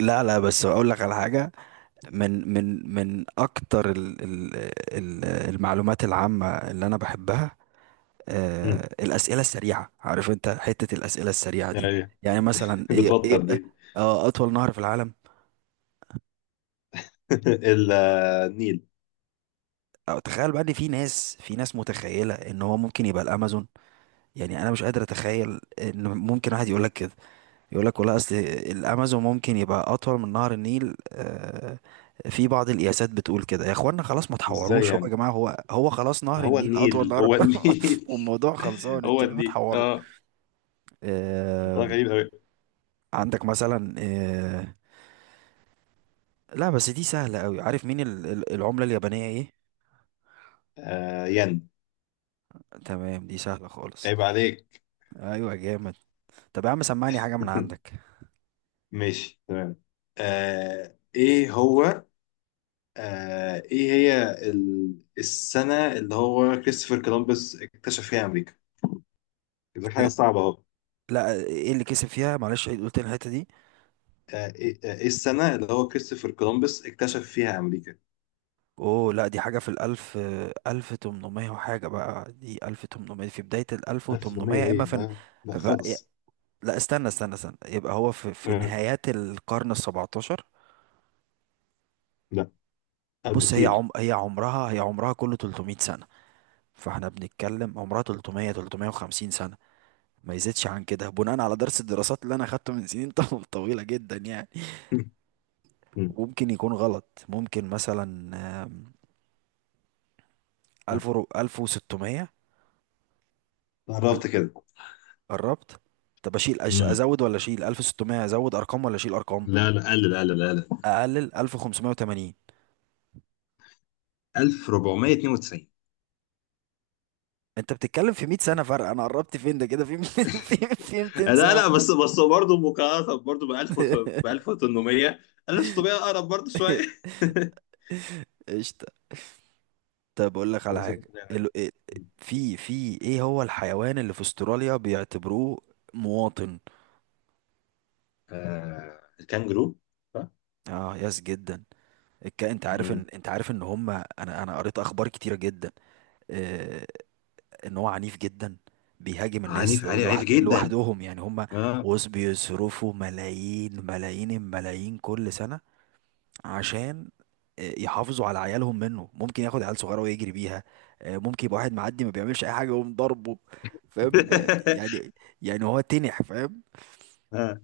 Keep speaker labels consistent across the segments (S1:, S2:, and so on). S1: لا، بس اقول لك على حاجه، من اكتر ال المعلومات العامه اللي انا بحبها.
S2: مم.
S1: الاسئله السريعه، عارف انت حته الاسئله السريعه دي؟
S2: ايوه.
S1: يعني مثلا ايه ايه
S2: بتوتر
S1: إيه؟
S2: دي.
S1: اطول نهر في العالم؟
S2: النيل.
S1: أو تخيل بقى ان في ناس، متخيله ان هو ممكن يبقى الامازون. يعني انا مش قادر اتخيل ان ممكن واحد يقول لك كده، يقول لك والله اصل الامازون ممكن يبقى اطول من نهر النيل. في بعض القياسات بتقول كده. يا اخوانا خلاص ما
S2: ازاي
S1: تحوروش، هو يا
S2: يعني؟
S1: جماعه هو هو خلاص نهر
S2: هو
S1: النيل اطول
S2: النيل،
S1: نهر.
S2: هو النيل.
S1: والموضوع خلصان،
S2: هو
S1: انتوا ليه
S2: النيل،
S1: بتحوروا؟
S2: اه.
S1: آه،
S2: والله غريب قوي.
S1: عندك مثلا، لا بس دي سهله قوي. عارف مين العمله اليابانيه ايه؟
S2: آه، ين.
S1: تمام دي سهله خالص.
S2: عيب عليك.
S1: ايوه جامد. طب يا عم سمعني حاجه من عندك.
S2: ماشي تمام. آه، ايه هو؟ آه، السنة اللي هو كريستوفر كولومبس اكتشف فيها امريكا؟ دي حاجة
S1: إيه-
S2: صعبة اهو.
S1: لا ايه اللي كسب فيها، معلش قلت لي الحته دي.
S2: آه ايه آه، إيه السنة اللي هو كريستوفر كولومبس اكتشف فيها امريكا؟
S1: اوه لا دي حاجة في الألف. ألف تمنمية وحاجة بقى، دي ألف تمنمية في بداية الألف،
S2: 1800؟
S1: وتمنمية إما
S2: ايه،
S1: في.
S2: لا لا
S1: ف-
S2: خالص.
S1: لا، استنى استنى استنى، يبقى هو في
S2: آه.
S1: نهايات القرن السبعتاشر.
S2: لا، أقل
S1: بص هي
S2: بكتير.
S1: عم هي عمرها هي عمرها كله 300 سنة. فاحنا بنتكلم عمرها 300، 350 سنة، ما يزيدش عن كده بناء على درس الدراسات اللي انا اخدته من سنين، طويلة جدا يعني.
S2: مم.
S1: وممكن يكون غلط، ممكن مثلا، آم،
S2: آه،
S1: 1000 1600.
S2: قربت كده.
S1: قربت. طب اشيل،
S2: امم
S1: ازود ولا اشيل 1600، ازود ارقام ولا اشيل ارقام؟
S2: لا لا، قلل قلل قلل.
S1: اقلل، 1580.
S2: 1492.
S1: انت بتتكلم في 100 سنه فرق، انا قربت فين ده كده؟ في 200، في 200
S2: آه، لا
S1: سنه
S2: لا،
S1: فرق.
S2: بس برضه، مقارنة برضه ب 1000، ب 1800. 1600 أقرب برضه شوية.
S1: قشطه. طب اقول لك على
S2: وده سبب
S1: حاجه،
S2: كده يعني. مم.
S1: في ايه هو الحيوان اللي في استراليا بيعتبروه مواطن؟
S2: آه، الكانجرو، صح؟
S1: اه، ياس جدا. انت عارف
S2: مم.
S1: ان، هم، انا قريت اخبار كتيره جدا، آه، ان هو عنيف جدا، بيهاجم الناس
S2: عنيف عنيف عنيف
S1: لوحد
S2: جدا،
S1: لوحدهم يعني. هم،
S2: اه.
S1: وز بيصرفوا ملايين ملايين الملايين كل سنة عشان يحافظوا على عيالهم منه. ممكن ياخد عيال صغيرة ويجري بيها، ممكن يبقى واحد معدي ما بيعملش اي حاجة ويقوم ضربه. فاهم يعني، يعني هو تنح، فاهم؟
S2: آه.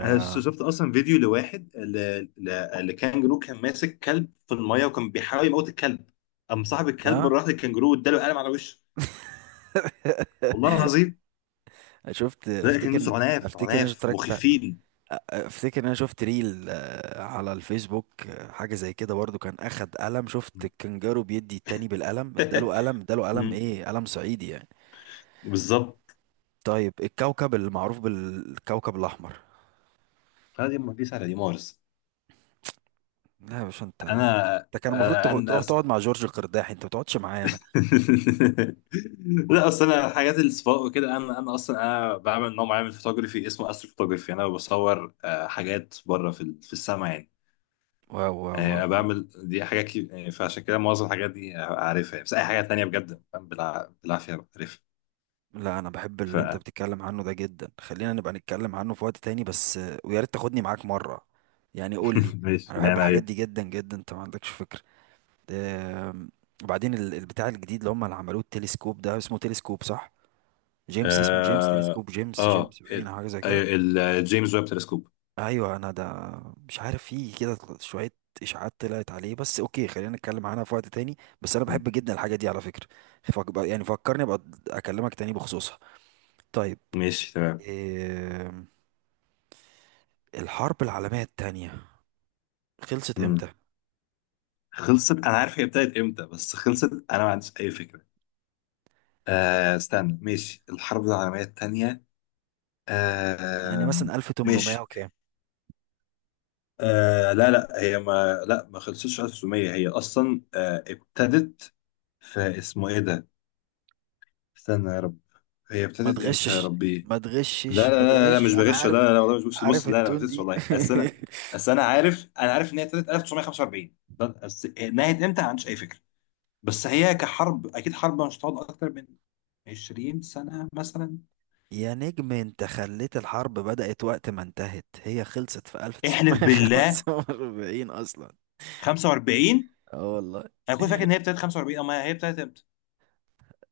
S2: انا شفت اصلا فيديو لواحد، لكانجرو كان ماسك كلب في الميه وكان بيحاول يموت الكلب، قام صاحب الكلب
S1: آه.
S2: راح للكانجرو واداله قلم على وشه، والله العظيم.
S1: شفت،
S2: لا، الكانجروس
S1: افتكر.
S2: عناف
S1: إن انا
S2: عناف
S1: اشتركت،
S2: مخيفين.
S1: افتكر ان انا شفت ريل، على الفيسبوك، حاجه زي كده برضو. كان اخد قلم، شفت الكنجارو بيدي التاني بالقلم، اداله قلم، اداله قلم،
S2: مم.
S1: ايه قلم صعيدي يعني.
S2: بالظبط.
S1: طيب، الكوكب المعروف بالكوكب الاحمر؟
S2: انا دي ما على دي مارس.
S1: لا يا باشا انت،
S2: انا
S1: انت كان المفروض
S2: انا
S1: تروح
S2: أص...
S1: تقعد مع جورج القرداحي، انت ما بتقعدش معايا انا.
S2: لا، اصل انا حاجات السباق وكده، انا انا اصلا بعمل نوع معين من الفوتوغرافي اسمه استرو فوتوغرافي. انا بصور، آه، حاجات بره في السماء يعني.
S1: واو واو واو
S2: آه،
S1: واو.
S2: بعمل دي حاجات يعني، فعشان كده معظم الحاجات دي عارفها يعني. بس اي حاجه تانية بجد فاهم، بالعافيه بعرفها.
S1: لا، انا بحب
S2: ف
S1: اللي انت بتتكلم عنه ده جدا، خلينا نبقى نتكلم عنه في وقت تاني، بس ويا ريت تاخدني معاك مره، يعني قول لي.
S2: ماشي،
S1: انا
S2: بناء
S1: بحب
S2: على
S1: الحاجات دي
S2: ايه؟
S1: جدا جدا، انت ما عندكش فكره. آم، وبعدين البتاع الجديد اللي هم اللي عملوه، التلسكوب ده اسمه تلسكوب، صح؟ جيمس، اسمه جيمس،
S2: اه
S1: تلسكوب جيمس،
S2: اه
S1: جيمس باين
S2: ال-
S1: أو حاجه زي
S2: أيوة،
S1: كده.
S2: الجيمس ويب تلسكوب.
S1: ايوه انا ده. مش عارف، فيه كده شويه اشاعات طلعت عليه، بس اوكي خلينا نتكلم عنها في وقت تاني. بس انا
S2: مم.
S1: بحب جدا الحاجه دي على فكره. يعني فكرني ابقى اكلمك تاني بخصوصها. طيب.
S2: ماشي تمام.
S1: آم، الحرب العالميه التانية خلصت امتى؟
S2: مم. خلصت، انا عارف هي ابتدت امتى بس خلصت انا ما عنديش اي فكره. آه، استنى. ماشي، الحرب العالميه الثانيه.
S1: يعني
S2: آه.
S1: مثلا 1800
S2: ماشي.
S1: وكام؟
S2: آه، لا لا، هي ما خلصتش. 1900 هي اصلا آه ابتدت. في اسمه ايه ده، استنى يا رب. هي
S1: ما
S2: ابتدت امتى يا
S1: تغشش،
S2: ربي؟
S1: ما
S2: لا لا
S1: تغشش، ما
S2: لا لا،
S1: تغش،
S2: مش
S1: انا
S2: بغش. لا
S1: عارف.
S2: لا لا، والله مش بغش. بص،
S1: عارف
S2: لا لا، ما
S1: التون
S2: بغش
S1: دي.
S2: والله. اصل انا، عارف ان هي ابتدت 1945. بس نهت امتى ما عنديش اي فكره. بس هي كحرب اكيد، حرب مش هتقعد اكتر من 20 سنه مثلا.
S1: يا نجم انت خليت الحرب بدأت وقت ما انتهت، هي خلصت في
S2: احلف بالله.
S1: 1945 اصلا.
S2: 45؟
S1: اه والله.
S2: انا كنت فاكر ان هي ابتدت 45، اما هي ابتدت امتى.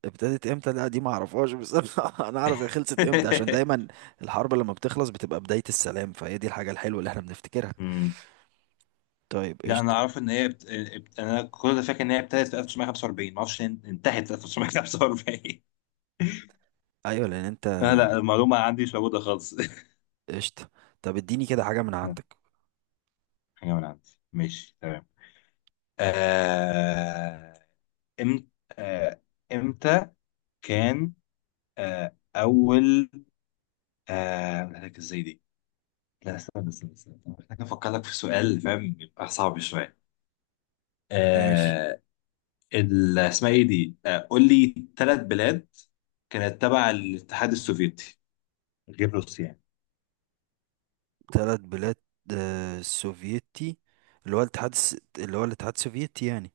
S1: ابتدت امتى لا دي ما اعرفهاش، بس انا، اعرف هي خلصت امتى، عشان دايما الحرب لما بتخلص بتبقى بداية السلام، فهي دي الحاجة الحلوة اللي احنا بنفتكرها.
S2: امم.
S1: طيب
S2: لا، انا
S1: قشطة.
S2: اعرف ان هي، انا كنت فاكر ان هي ابتدت في 1945، ما اعرفش إن هي انتهت في 1945.
S1: ايوه لان انت.
S2: لا لا، المعلومة عندي مش موجودة خالص.
S1: قشطة. طب اديني كده حاجة من عندك.
S2: حاجة من عندي، ماشي تمام. آه... إم... آه... امتى كان اول، أقول لك ازاي دي. لا، استنى استنى استنى. محتاج افكر لك في سؤال، فاهم، يبقى صعب شوية.
S1: ماشي.
S2: آه... اسمها ايه دي؟ قول لي ثلاث بلاد كانت تبع الاتحاد السوفيتي غير روسيا يعني.
S1: ثلاث بلاد، سوفيتي، اللي هو اللي هو الاتحاد السوفيتي يعني.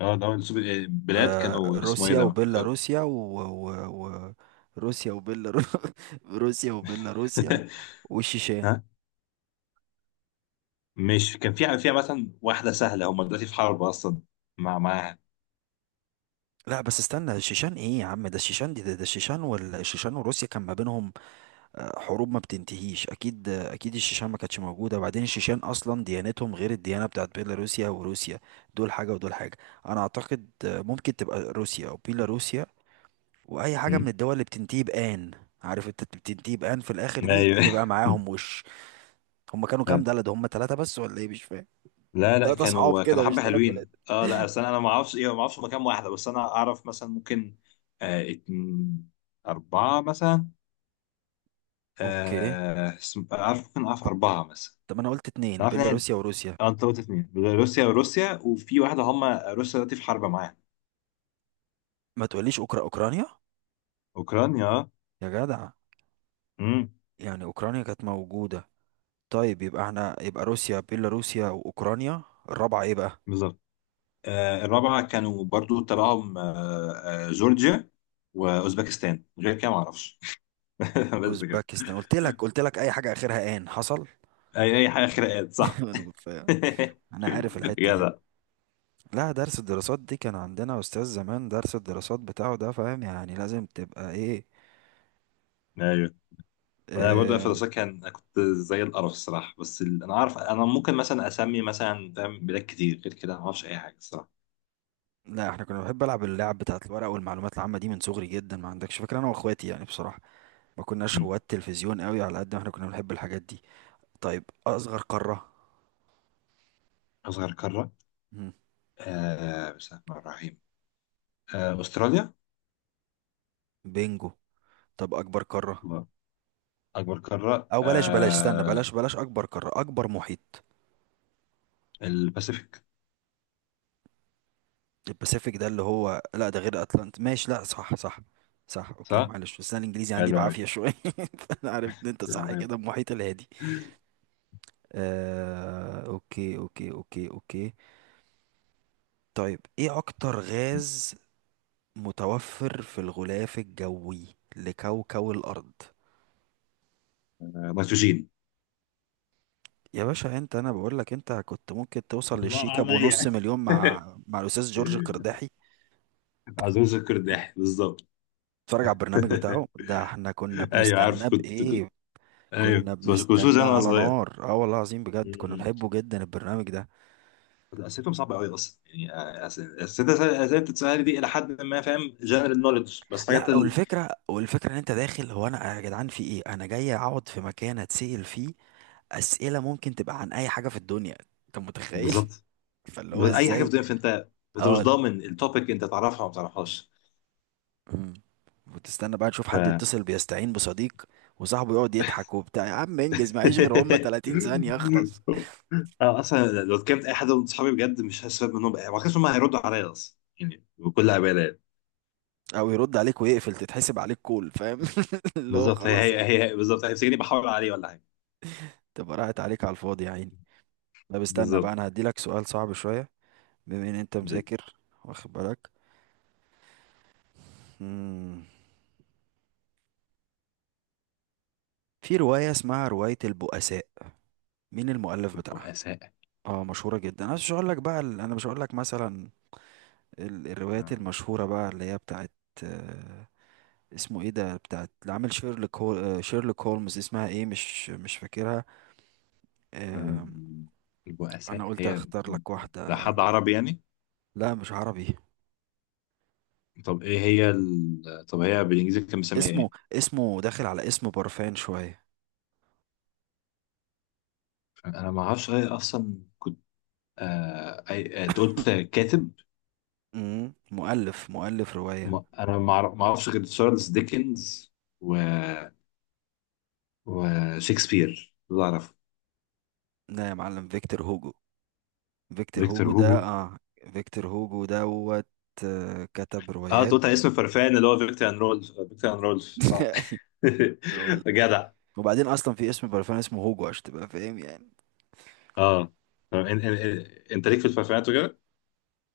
S2: اه، ده هو بلاد كانوا اسمه ايه
S1: روسيا
S2: ده.
S1: وبيلاروسيا، و... و... روسيا وبيلاروسيا، روسيا وبيلاروسيا والشيشان.
S2: ها. مش كان فيها، مثلا واحدة سهلة، هم دلوقتي في حرب أصلا معاها.
S1: لا بس استنى، الشيشان ايه يا عم؟ ده الشيشان دي، ده الشيشان. والشيشان وروسيا كان ما بينهم حروب ما بتنتهيش اكيد. اكيد الشيشان ما كانتش موجوده، وبعدين الشيشان اصلا ديانتهم غير الديانه بتاعت بيلاروسيا وروسيا، دول حاجه ودول حاجه. انا اعتقد ممكن تبقى روسيا او بيلاروسيا، واي حاجه من
S2: أمم.
S1: الدول اللي بتنتهي بان. عارف، انت بتنتهي بان في الاخر دي
S2: أيوه.
S1: يبقى معاهم وش. هم كانوا كام بلد؟ هم ثلاثه بس ولا ايه، مش فاهم.
S2: لا لا،
S1: ثلاثه اصحاب
S2: كانوا
S1: كده مش
S2: حبة
S1: ثلاث بلاد.
S2: حلوين، اه. لا بس انا، ما اعرفش ايه، ما اعرفش مكان واحدة، بس انا اعرف مثلا ممكن. آه اتن... أربعة مثلا.
S1: اوكي.
S2: اعرف، ممكن اعرف أربعة مثلا.
S1: طب انا قلت اتنين،
S2: اعرف ان هي-
S1: بيلاروسيا وروسيا.
S2: اه، انت قلت اتنين، روسيا وروسيا وفي واحدة هم روسيا دلوقتي في حرب معاها.
S1: ما تقوليش، اوكرانيا،
S2: أوكرانيا، اه.
S1: يا جدع.
S2: أمم،
S1: يعني اوكرانيا كانت موجوده. طيب يبقى احنا، يبقى روسيا بيلاروسيا واوكرانيا، الرابعه ايه بقى؟
S2: بالظبط. آه، الرابعة كانوا برضو تبعهم، آه، آه، جورجيا وأوزبكستان. غير كده معرفش. بس كده.
S1: اوزبكستان. قلت لك، اي حاجه اخرها ان حصل.
S2: أي حاجة خناقات صح.
S1: انا مش فاهم. انا عارف الحته دي.
S2: جدع.
S1: لا درس الدراسات دي كان عندنا أستاذ زمان، درس الدراسات بتاعه ده، فاهم يعني لازم تبقى إيه.
S2: أيوه. أنا برضو في
S1: آه.
S2: الدراسات، كنت زي القرف الصراحة. بس أنا عارف أنا ممكن مثلا أسمي مثلا، فاهم، بلاد كتير غير كده، ما أعرفش أي حاجة الصراحة.
S1: لا احنا كنا بنحب ألعب اللعب بتاعت الورق والمعلومات العامة دي من صغري جدا، ما عندكش فكرة أنا وأخواتي يعني بصراحة. ما كناش
S2: مم.
S1: هواة تلفزيون قوي على قد ما احنا كنا بنحب الحاجات دي. طيب، أصغر قارة؟
S2: أصغر قارة.
S1: مم،
S2: آه، بسم الله الرحمن الرحيم، آه أستراليا.
S1: بينجو. طب أكبر قارة؟
S2: الله. أكبر قارة،
S1: أو بلاش بلاش، استنى،
S2: آه
S1: بلاش بلاش أكبر قارة، أكبر محيط.
S2: الباسيفيك،
S1: الباسيفيك. ده اللي هو، لا ده غير اتلانت، ماشي، لا صح، صح، صح، اوكي
S2: صح؟
S1: معلش، بس انا الانجليزي عندي
S2: حلو أوي.
S1: بعافيه شويه. فانا عرفت ان انت صح
S2: آه،
S1: كده، المحيط الهادي. آه، اوكي اوكي اوكي اوكي. طيب ايه اكتر غاز متوفر في الغلاف الجوي لكوكب الارض؟
S2: نيتروجين.
S1: يا باشا انت، انا بقول لك انت كنت ممكن توصل
S2: الله
S1: للشيكا بنص
S2: عليا.
S1: مليون مع الاستاذ جورج القرداحي.
S2: عزوز الكرداحي، بالظبط.
S1: اتفرج على البرنامج بتاعه ده، احنا كنا
S2: ايوه
S1: بنستناه
S2: عارف،
S1: بايه.
S2: ايوه
S1: كنا
S2: كنت بشوف
S1: بنستناه
S2: انا
S1: على
S2: صغير.
S1: نار، اه والله العظيم بجد كنا
S2: مم.
S1: بنحبه جدا البرنامج ده.
S2: اسئلتهم صعبه قوي اصلا يعني. اسئله اسئله بتتسال دي، الى حد ما، فاهم، جنرال نوليدج. بس حاجات
S1: لا والفكره، ان انت داخل، هو انا يا جدعان في ايه؟ انا جاي اقعد في مكان اتسال فيه اسئله ممكن تبقى عن اي حاجه في الدنيا، انت متخيل؟
S2: بالظبط.
S1: فاللي هو
S2: اي حاجه في
S1: ازاي.
S2: الدنيا، فانت، انت مش
S1: اه.
S2: ضامن التوبيك، انت تعرفها وما تعرفهاش.
S1: مم. وتستنى بقى تشوف
S2: ف
S1: حد يتصل بيستعين بصديق، وصاحبه يقعد يضحك وبتاع. يا عم انجز، معيش غير هم 30 ثانيه اخلص.
S2: اه، اصلا لو اتكلمت اي حد من اصحابي بجد، مش هستفاد منهم بقى. ما كانش هم هيردوا عليا اصلا يعني بكل امانه.
S1: او يرد عليك ويقفل، تتحسب عليك كول، فاهم؟ اللي هو
S2: بالظبط،
S1: خلاص،
S2: هي، بالظبط، هيمسكني بحاول عليه ولا حاجه.
S1: تبقى راحت عليك على الفاضي يا عيني. طب استنى بقى،
S2: بالظبط.
S1: انا هديلك سؤال صعب شوية بما ان انت
S2: دي
S1: مذاكر واخد بالك. مم. في رواية اسمها رواية البؤساء، مين المؤلف بتاعها؟
S2: البؤساء.
S1: اه مشهورة جدا. انا مش هقول لك بقى انا مش هقول لك مثلا الروايات
S2: آه،
S1: المشهورة بقى اللي هي بتاعت، آه، اسمه ايه ده، بتاعت اللي عامل شيرلوك هولمز. اسمها ايه؟ مش فاكرها.
S2: آه،
S1: آه،
S2: البؤساء
S1: انا قلت
S2: هي.
S1: اختار لك
S2: ده
S1: واحدة.
S2: حد عربي يعني؟
S1: لا مش عربي.
S2: طب ايه هي طب هي بالانجليزي كان بيسميها ايه؟
S1: اسمه داخل على اسم برفان شوية.
S2: انا ما اعرفش غير، اصلا كنت، آه... أي... آه، قلت كاتب.
S1: مم، مؤلف رواية.
S2: ما... انا ما أعرف- ما اعرفش غير تشارلز ديكنز، و... وشكسبير، دول اعرفه.
S1: لا يا معلم، فيكتور هوجو. فيكتور
S2: فيكتور
S1: هوجو ده،
S2: هوجو،
S1: اه. فيكتور هوجو دوت. كتب
S2: اه. أنت
S1: روايات.
S2: قلت على اسم الفرفان اللي هو فيكتور ان رولف، آه، فيكتور ان رولف صح.
S1: دول.
S2: جدع.
S1: وبعدين اصلا في اسم برفان اسمه هوجو عشان تبقى فاهم يعني.
S2: اه. طب انت ليك في البرفانات وكده.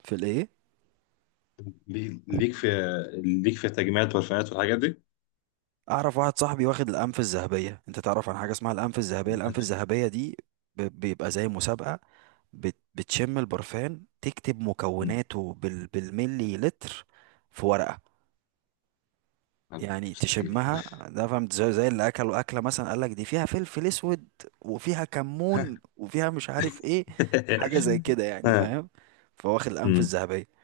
S1: في الايه؟
S2: لي- ليك في ليك في تجميع البرفانات والحاجات دي.
S1: اعرف واحد صاحبي واخد الانف الذهبيه. انت تعرف عن حاجه اسمها الانف الذهبيه؟ الانف
S2: أنت-
S1: الذهبيه دي بيبقى زي مسابقه. بتشم البرفان، تكتب
S2: مم.
S1: مكوناته بالملي لتر في ورقه.
S2: لا.
S1: يعني
S2: مستحيل.
S1: تشمها. ده فهمت، زي، اللي اكلوا اكله مثلا قال لك دي فيها فلفل اسود وفيها كمون وفيها مش عارف ايه. حاجه زي كده يعني
S2: آه.
S1: فاهم. فواخد الانف
S2: مم.
S1: الذهبيه.